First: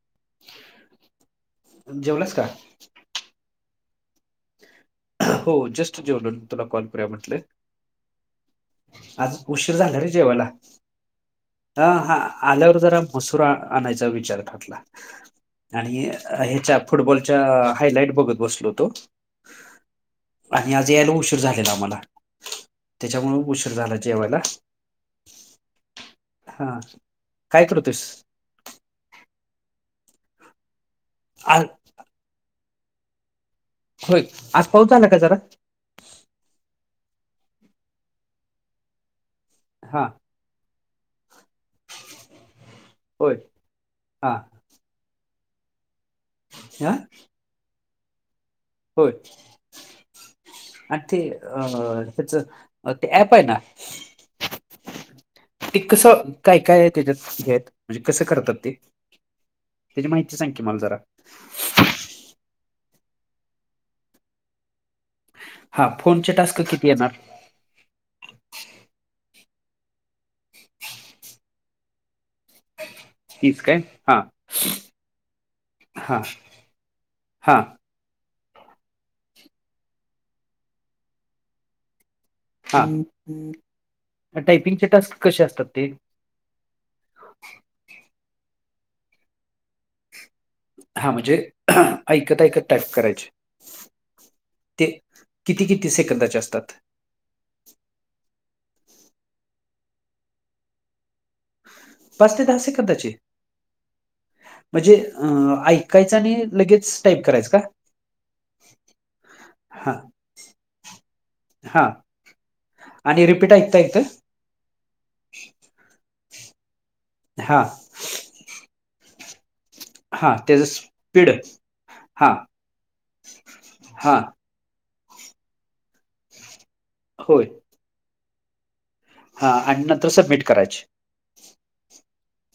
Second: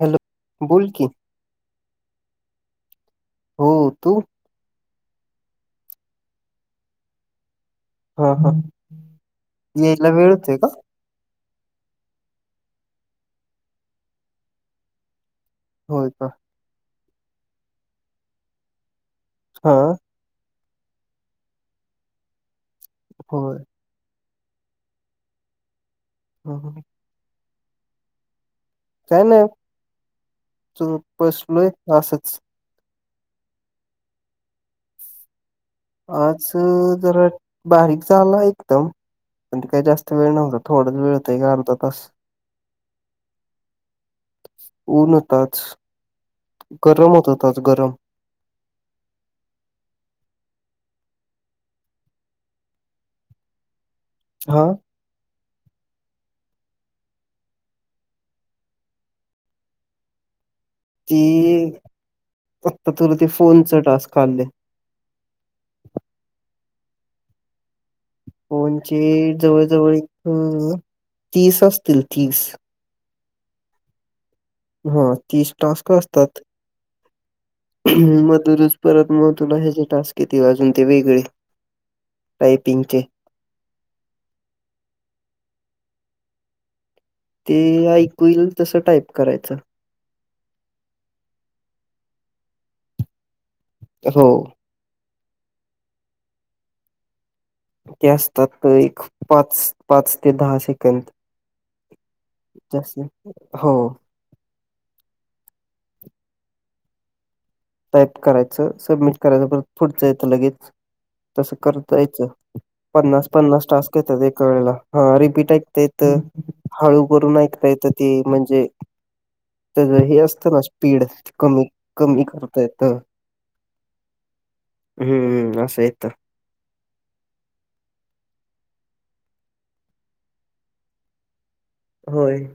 Hello बोल की जेवलंस का हो तू हो जस्ट जेवन तुला कॉल करूया म्हटले हा हा आज उशीर झाला रे यायला वेळ जेवला होते का ह हा आल्यावर जरा मसूर आणायचा विचार कररला आणि होय का ह्याच्या फुटबॉलच्या हायलाइट बघत बसलो तो हा आणि आज यायला उशीर झालेला आम्हाला त्याच्यामुळे होय उशीर झाला जेवायला हा काय करूतस काय नाही तू आ पसलोय असच होय आज पाऊस झाला काय जरा आज जरा बारीक झा आला एकदम पण ते काही हा जास्त वेळ नव्हत. थोडच वेळ होतंय अर्धा तास होय हा ऊन होताच हा गरम होत होताच गरम होय आणि ते अ त्याच ते ऍप आहे ना? हा ते कसं काय काय त्याच्यात हे म्हणजे कसं करतात. ते त्याची माहिती सांग की मला जरा ऊं आता तुला ते फोन च टास्क आलेय. हा, फोनचे टास्क किती येणार? फोन चे जवळजवळ एक तीस असतील, तीस. तीस काय, हा. हो तीस टास्क असतात. हां. मधुनच परत मग तुला ह्याचे टास्क येतील, अजून ते वेगळे. ह. टायपिंगचे. टायपिंगचे टास्क कसे असतात ते. ते ऐकु येईल तसं टाईप करायचं. हा म्. हणजे ऐकत ऐकत टाईप करायचे. हो. ते किती -किती सेकंदाचे असतात? ते असतात, एक पाच, पाच ते दहा सेकंद. पाच ते दहा सेकंदाचे [unintelligible] हो म्हणजे ऐकायचं आणि लगेच टाईप करायचं का? टाईप करायचं, सबमिट करायचं, परत हा पुढचं येतं लगेच. तसं हा करत रहायच आणि पन्नास रिपीट पन्नास ऐकता टास्क ऐकतं येतात. एक वेळेला हा रिपीट ऐकता येत, हळू करून हा ऐकता येत, ते म्हणजे त हे हा असतं ना, त्याचं स्पीड कमी, कमी हा करत हे हा असं येत. होय. हा, आणि नंतर सबमिट करायचे. होय.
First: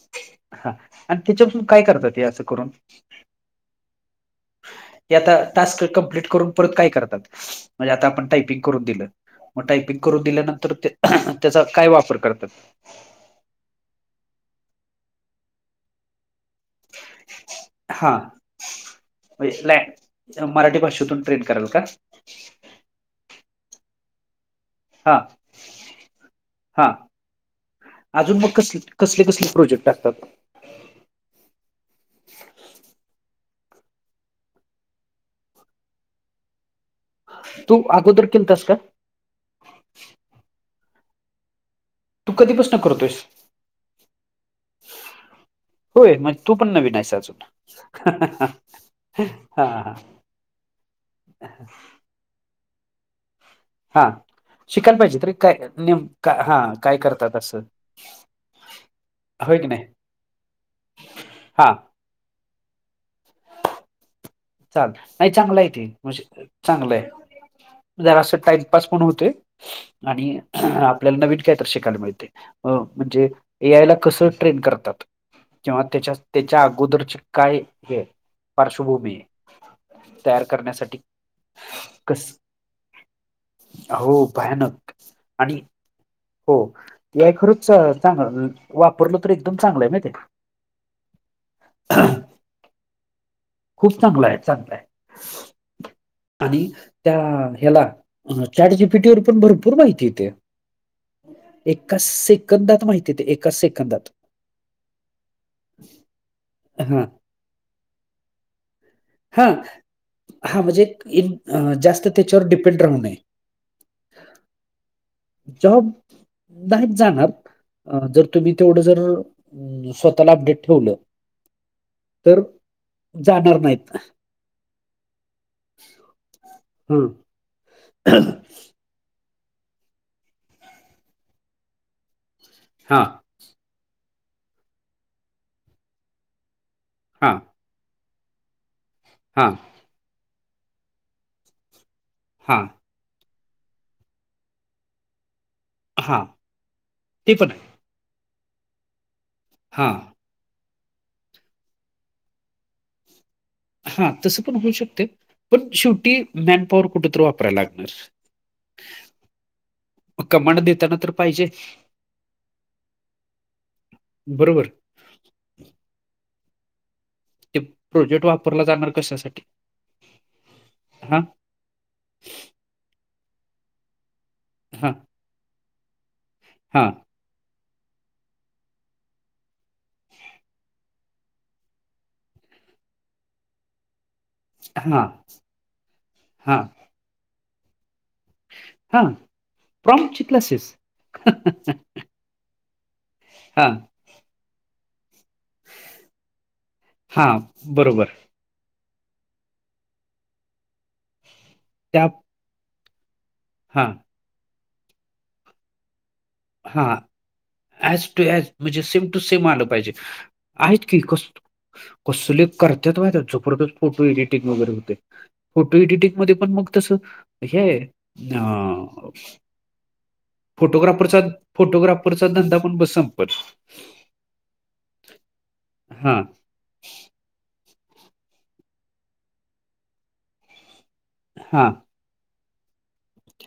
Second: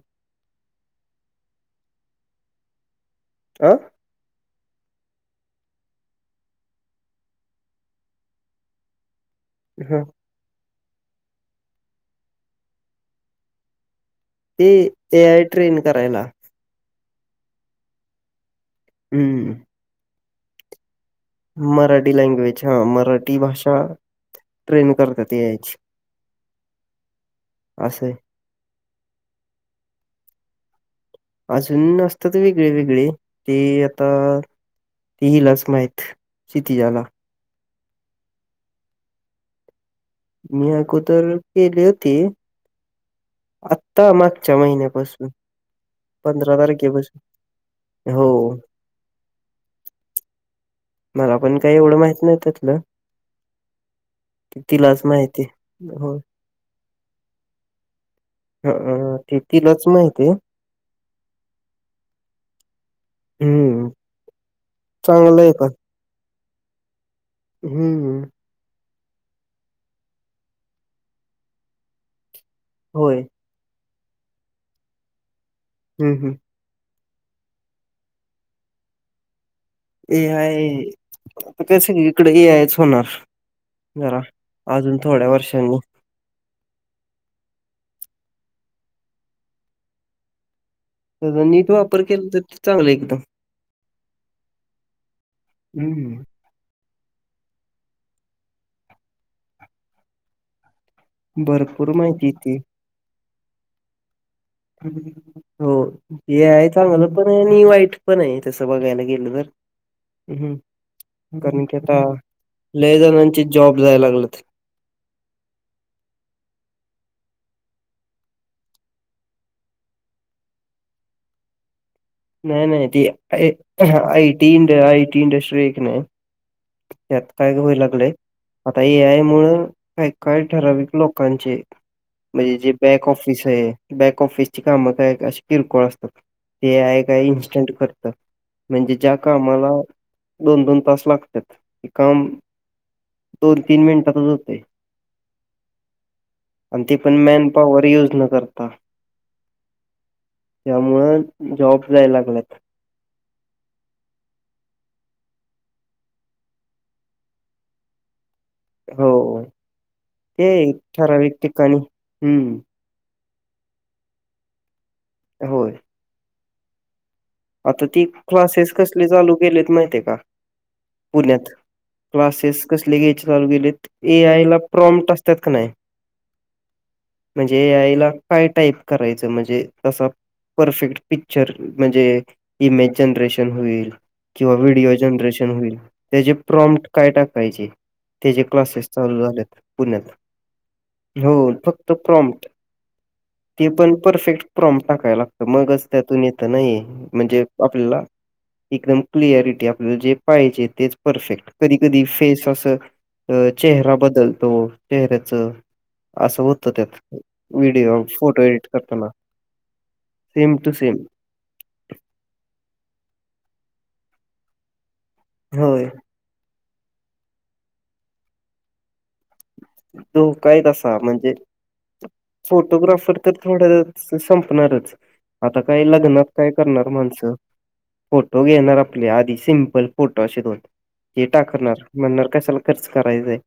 हा आणि त्याच्यापासून काय करतात? हे असं करून आं हे आता टास्क कमप्लीट करून परत काय करतात? म्हणजे आता आपण टायपिंग करून दिलं. मग ह टायपिंग करून दिल्यानंतर, त्याचा काय वापर करतात? ते ए आय ट्रेन करायला. हा हम्म [unintelligible] मराठी भाषेतून ट्रेन कराल का मराठी लँग्वेज, हा मराठी भाषा ट्रेन हा करतात ए आय ची हा असं आहे अजून मग क कसले कसले प्रोजेक्ट असतात? अजून असतात, वेगळे वेगळे ते आता ते हिलाच माहित, क्षितिजाला. तू आगोदर केलतास का? मी अगोदर केले होते. तू कधीपासून करतोयस? आत्ता, मागच्या महिन्यापासून. होय, मग तू पंधरा पण नवीन हायेस तारखेपासून हो अजून हा. मला पण काही एवढं माहित नाही त्यातलं, हा, ते शिकायला तिलाच पाहिजे रे माहिती काय नेम हो का हा काय करतात असं. ह ते होय की नाही तिलाच माहिती आहे. हा हम्. चाल नाही चांगलं आहे ते, म्हणजे चांगलंय जर हम्म असं टाईम पास होते आणि आपल्याला नवीन काय तरी शिकायला मिळते अ होय म्हणजे ए आय ला कसं ट्रेन करतात किंवा त्याच्या हम्म हम्म ते च्या आगोदरची काय हे पार्श्वभूमी ए तयार करण्यासाठी आय [unintelligible] इकड कस ए आयच होणार. बरा हो भयानक अजून थोड्या आणि वर्षांनी. हो, ए आय. खरच चांगलं वापरल तर एकदम चांगलं आहे. माहिती काय नीट वापर केला. तर ते चांगलं एकदम. खूप चांगलं आहे चांगलंय. हम् हम. आणि त्या ह्याला चॅट जीपीटी वर पण भरपूर माहिती येते. भरपूर एका माहिती येती. सेकंदात माहितीेते एका सेकंदात. हो हे आहे हा चांगलं पण आहे. आणि वाईट पण आहे तस बघायला गे. हा हां, म्हणजे इन कारण अ, की आता जास्त त्याच्यावर डिपेंड राहू लय नये. जणांची. जॉब जाय लागलं ते. जॉब नाहीत जाणार जर तुम्ही तेवढं जर. स्वतःला अपडेट ठेवलं. तर नाही नाही ती जाणार नाहीत. आय टी इंड आय टी इंडस्ट्री एक नाही. हं. त्यात काय होऊ लागलंय. आता ए आय मुळ काय काय ठराविक लोकांचे म्हणजे जे हां, बॅक ऑफ. बॅक ऑफिस ची काम का अशी किरकोळ असतात ते ए आय. काही हां, इनस्टंट करत म्हणजे ज्या हां, कामाला दोन दोन तास लागतो. त्यात एकाम. हा. दोन तीन मिनिटातच होते. हां. आणि ती पण ते आहे. मॅनपॉवर यूज न करता. हां. त्यामुळं जॉब जाय लागलेत. हा तसं पण होऊ शकते पण शेवटी मॅनपॉवर कुठंतरी वापरायला लागणार. हो ते कमांड देताना तर ठराविक पाहिजे. ठिकाणी हम्म बरोबर होय. ते आता ती प्रोजेक्ट वापरला क्लासेस जाणार कसले चालू कशासाठी? केलेत माहिती का हां, पुण्यात. क्लासेस कसले घ्यायचे चालू गेलेत ए आयला हां, प्रॉम्ट असतात का नाही. हां. म्हणजे एआईला काय टाईप करायचं म्हणजे तसं. परफेक्ट पिक्चर म्हणजे. इमेज जनरेशन होईल किंवा व्हिडिओ हां, जनरेशन होईल त्याचे हां, प्रॉम्प्ट. काय टाकायचे. त्याचे क्लासेस हां. चालू झालेत पुण्यात प्रॉम्प्टचे क्लासेस. हो फक्त प्रॉम्ट. हा. परफेक्ट प्रॉम् टाकायला लागत मगच त्यातून येत नाही हां, म्हणजे आपल्याला. बरोबर. एकदम क्लिअरिटी आपल्यालं जे पाहिजे तेच परफेक्ट कधी कधी त्या फेस असं. अ हां. चेहरा बदलतो चेहऱ्याच. [unintelligible] हा video S to photo S edit म्हणजे करताना सेम टू सेम आलं पाहिजे सेम टू आहेत सेम की कस. कसले करत व त्या झोपडतच फोटो एडिटिंग वगैरे होते फोटो होय एडिटिंग. म पण मग तस हे अ तो काही तसा म्हणजे. फोटोग्राफरचा धंदा पण बस फोटोग्राफर तर संपत थोड्या संपणारच. आता काय हा लग्नात काय. करणार माणसं फोटो घेणार आपले आधी सिमपल फोटो असे दोन. हे हा टाकणार म्हणणार कशाला खर्च करायचांय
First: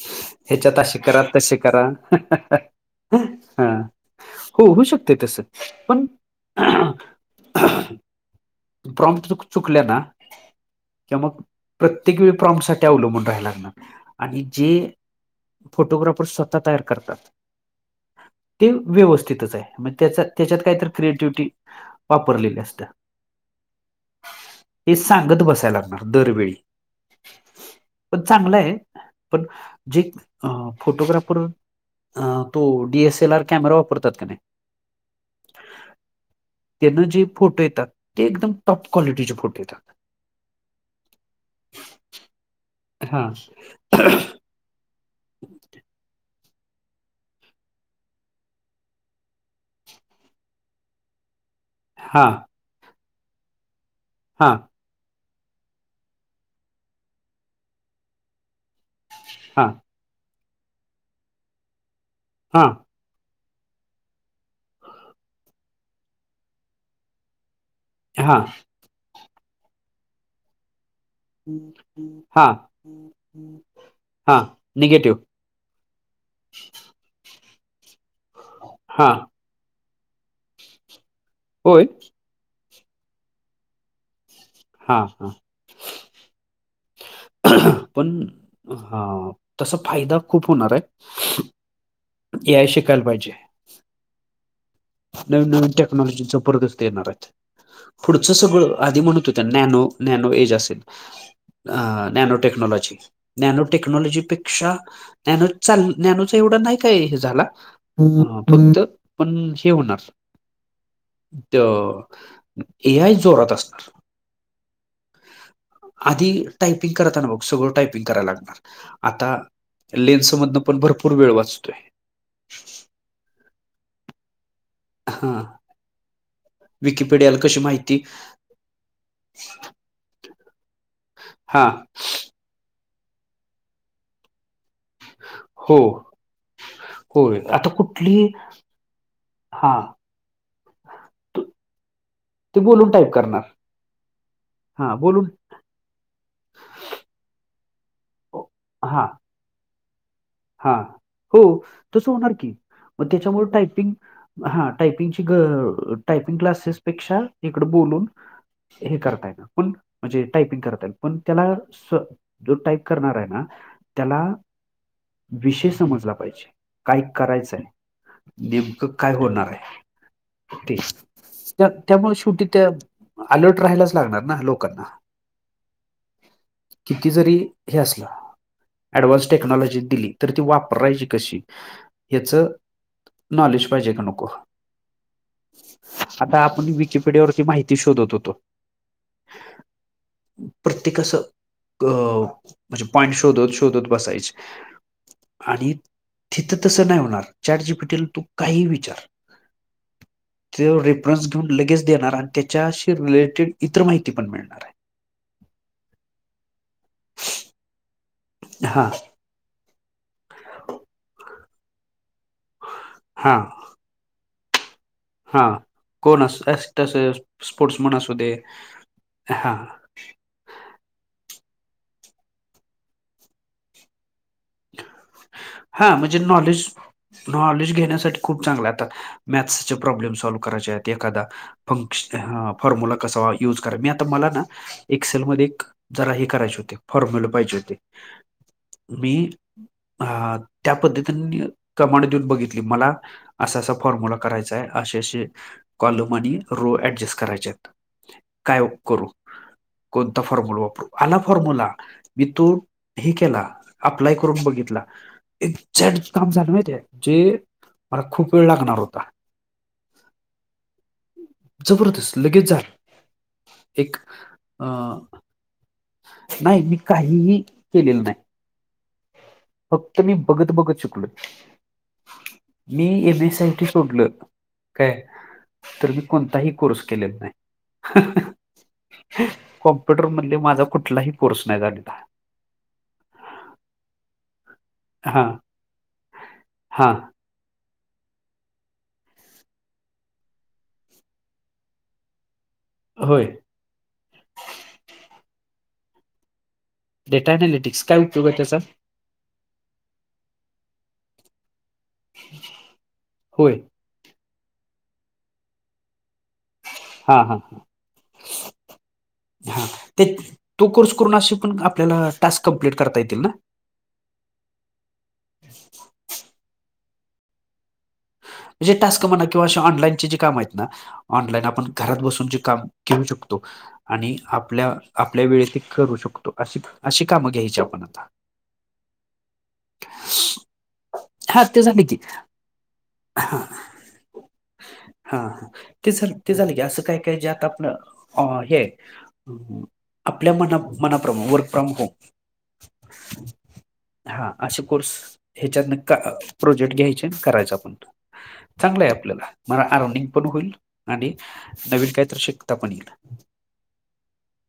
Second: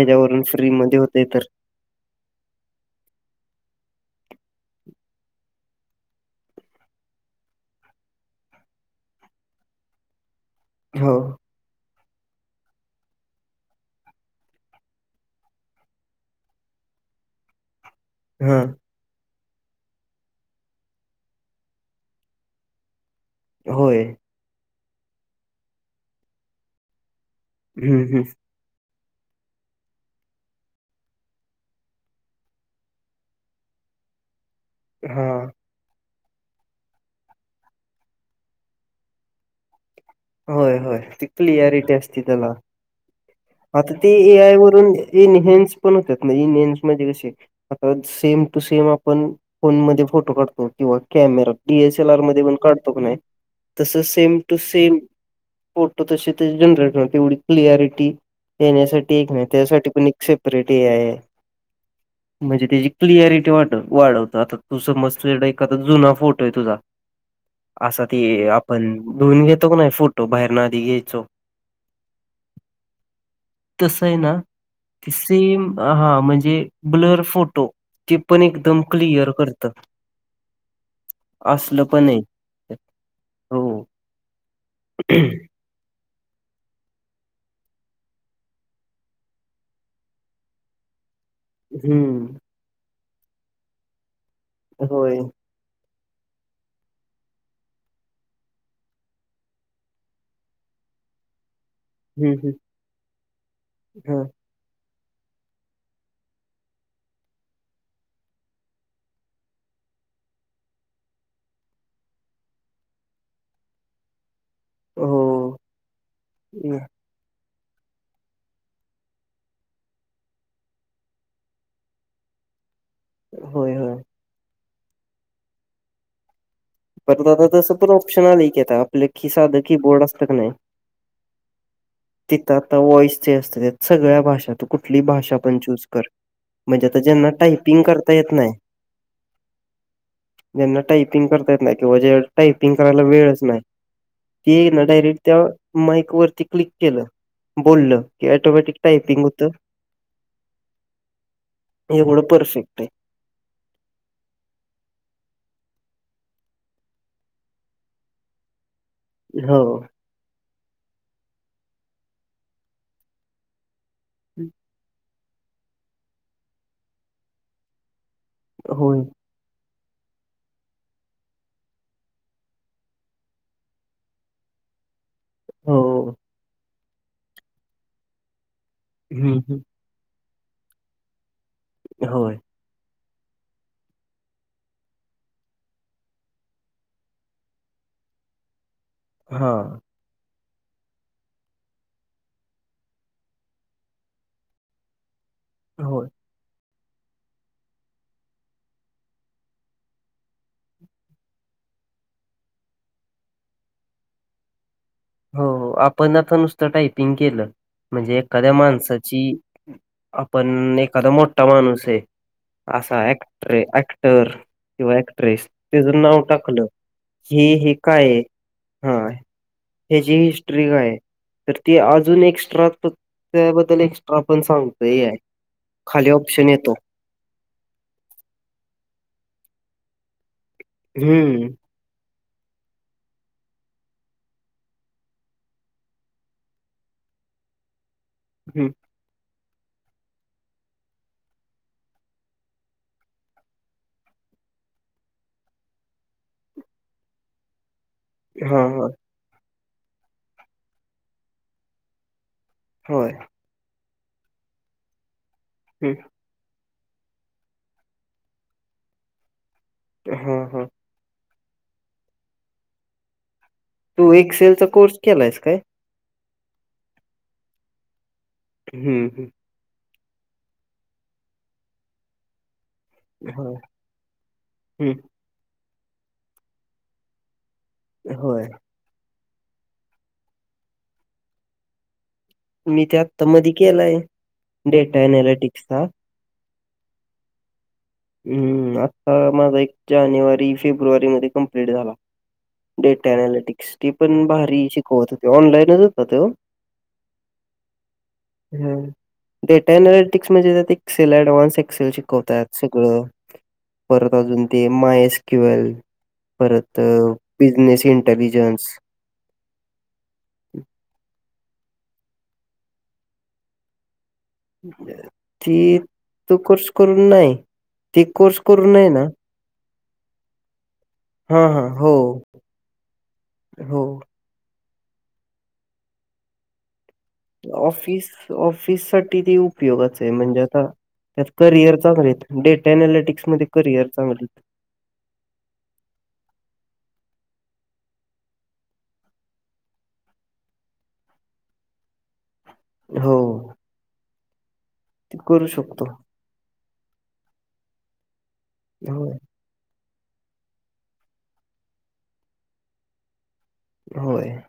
हच्यावरून. ह्याच्यातशी करा तसे करा हा. हो होऊ शकते तस पण. प्रॉम चुकले ना किं हो मग प्रत्येक वेळी प्रॉम्प्टसाठीअवलंबून राहायला लागणार. आणि जे फोटोग्राफर स्वतः तयार करतात. हा ते व्यवस्थितच आहे म्ह त्या त्याच्यात काहीत क्रिएटिव्हटी वापरलेली असत. होय हे सांगत बसायला लागणार दरवेळी हम्म पण हम्म चांगलं आहे पण जे अ फोटोग्राफर अ तो डीएसएल आर कॅमेरा वापरतात का नाही हा त्यांना जे फोटो येतात ते एकदम टॉप क्वालिटीचे फोटो येतात होय होय ती क्लियारिटी असते त्याला हा आता ते ए आय वून एन हेन्स पण होतात ना इनहेन्स म्हण कसे आता सेम टू सेम आपण फोनमध्ये फोटो काढतो किंवा कॅमेरात डीएस एल आर हा मध्ये पण काढतो प नाही तस सेम हा टू सेम फोटो तसे ते जनरेट तेवढी क्लिअरिटी येण्यासाठी एक नाही हा त्यासाठी पण सेपरेट आहे हा म्हणजे तची क्लिअरिटी वा वाढवत आता तू समज त एख जुना फोटो आहे तुझा असा ते हा आपण धुऊून घेतो का नाही फोटो बाहेरन आधी घ्यायचो हा तस आहे ना हां ते निगेटिव्ह. सेम हा म्हणजे ब्लर फोटो ते पण एकदम हां. क्लिअर करते असल होय. पण हो हा हा पण ह तसा फायदा खूप होणार आहे हम्म या शिकायला पाहिजे होय नवीन नवीन टेक्नॉलॉजी ज पररदस्त येणार आहेत पुढचं सगळं आधी म्हणत होत नॅनो नॅनो एज असेल अ हम्म नॅनो हम्म टेक्नॉलॉजी नॅनो हा टेक्नॉलॉजी पे ानू चाल नॅानूच एवढं नाही काय हे झाला ह फक्त पण हे होणार ए आय जोरात असणार हो. अध हम्म. टयपिंग ता सगळं टायपिंग करायला लागणार आता लेन्स मधन पण भरपूर वेळ वाचतोय होय होय हा परत आ तसं पण ऑप्शन आलक येत आपलं खिसाध की बोर्ड असतं का नाही हा तिथं आता वॉईसचे असतते सगळ्या भाषा कुठली भाषा चू हो कर म्हणजे आता ज्यांना होय टायपिंग करता येत नाही हा ज्यांना टायपिंग करता येत नाही किंवा जे ते टायपिंग बोलून करायला टाईप वेळच करणार नाही. ह ना हां बोलून डायरेक्ट- माईक वरती क्लिक केलं बोललं की ऑटोमॅटिक टायपिंग होतं. हा हो तसं एवढं होणार की परफेक्ट आहे. मग त्याच्यामुळे टायपिंग- हा टायपिंगची टायपिंग क्लासेसपेक्षा इकड बोलून, हे करताय ना हो. पण, म्हणजे टायपिंग करता येईल पण त्याला जो टाईप करणार आहे ना त्याला. हम् [inaudible] विषय समजला पाहिजे काय करायचं हाय. नेमकं होय. काय होणार आहे. ते त्या त्यामुळे शेवटी त्या अलर्ट राहायलाच लागणार ना लोकांना. हो. किती जरी हे असलं ऍडव्हान्स हं, हं. टेक्नॉलॉजी दिली तरी ती वापरायची कशी. होय. याचं नॉलेज पाहिजे का नको. आता आपण विक पिढ्यावरती माहिती शोधत होतो. हा प्रत्येक असं ग म्हणजे पान शोधत शोधत बसायचे. आणि होय. तिथं तसं नाही होणार चॅट जी पेटीला तू काही विचार. [inaudible] जेवढे रेफरन्स लगेच देणार आणि त्याच्याशी रिलेटेड इतर माहिती पण मिळणार आहे. हो आपण आता नुसतं टायपिंग केलं म्हणजे एखाद्या आहे हा माणसाची आपण एखादा मोठा माणूस आहे असा हा ऍक्टर हाय ऍक्टर. किंवा हा ऍक्ट्रेस त्याच नाव कोण अस टाकलं तस की हे काय? हां ह जी हिस्ट्री काय तर ती अजून एक्स्ट्रा त्याबद्दल ए क्स्ट्रा आपण सांगतोय हा खाली म्हणजे ऑप्शन नॉलेज येतो. नॉलेज घेण्यासाठी खूप चांगलं आता मॅथ्सचे प्रॉब्लेम सॉल्व करायचे आहेत एखादा. हं. फंक्श फॉर्म्यला कसा युज करा मी आता मला ना. एक्सेलमध्येक जरा हे करायचे होते फॉर्मुल पाहिजे होते. हम् मी हा त्या पद्धतीने कमांड देऊन बघितली मला असा असा फॉर्म्यला करायचा आहे. असेे असे कॉलम आणि रो ऍडजस्ट करायचे आहेत. काय हां, हां. करू कोणता फॉर्म्यला वापरू आला फॉर्म्यला मी तो होय. हे केला अप्लाय करून बघितला हं एझट काम झालं माहितेय जे मला खूप वेळ लागणार होता. हा हा. जबरदस्त लगेच झालं. एक तू एक्सेल चा अं, कोर्स केलायस काय? नाही मी काहीही केलेलं नाही. हम्म हम् फक्त मी बघत बघत शिकलो. मी एम ए होय. सायटी सोडलं काय हं तर मी कोणताही कोर्स केलेला नाही. हं हं होय. अ कॉम्प्युटर मधले माझा कुठलाही कोर्स नाही झालेला. मी ते आत्ता मधी केलाय डेटा हा अनलिटिक्सचा. हा. हम्म आता माझा एक जानेवारी फेब्रुवारी मध्ये कम्प्लीट झाला. डेटा होय अनालिटिक्स ते पण भारी शिकवत होते. ऑनलाईनच होता तो. डेटा अनलिट्स कायपयोग आहे त्याचा हं. डेटा अनालिटिक्स म्हणजे त्यात एक्सेल ऍडव्हान्स एक्सेल शिकवतात सगळं. होय परत अजून ते माय एस क्युएल परत हा हा बिजनेस इंटेलिजन्स. हा ते तू कोर्स करून आशे पण आपल्याला टास्क कंप्लीट करता येतील ना. ती तू कोर्स करून नाही ती कोर्स करून म्हणजे आहे ना टास्क म्हणा किंवा असे ऑनलाईनचे जे काम आहेत ना. ऑनलाईन हां, आपण हां. हो, घरात बसून जे काम घेऊ शकतो हो. आणि आपल्या आपल्या वेळे ते करू [unintelligible] शकतो अशी अशी कामं. घ्यायची आपण आता ऑफिस ऑफिस साठी ते उपयोगाच आहे म्हणजे आता त्यात हा ते करिअर झाले की चांगले हाईत. डेटा अननालिटिक्स हा मध्ये करिअर चांगलं. हा हा ते ते झालं की असं काय काय जे आता आपण हे. आपल्या मना मनाप्रमा वर्क फ्रॉम होम. हो, हा असे कोर्स ते करू ह्याच्यात न शकतो. का- प्रोजेक्ट घ्यायचे करायचं आपण. चांगला आहे होय, आपल्याला मला आर्निंग पण होईल आणि नवीन काहीतरी शिकता पण येईल होय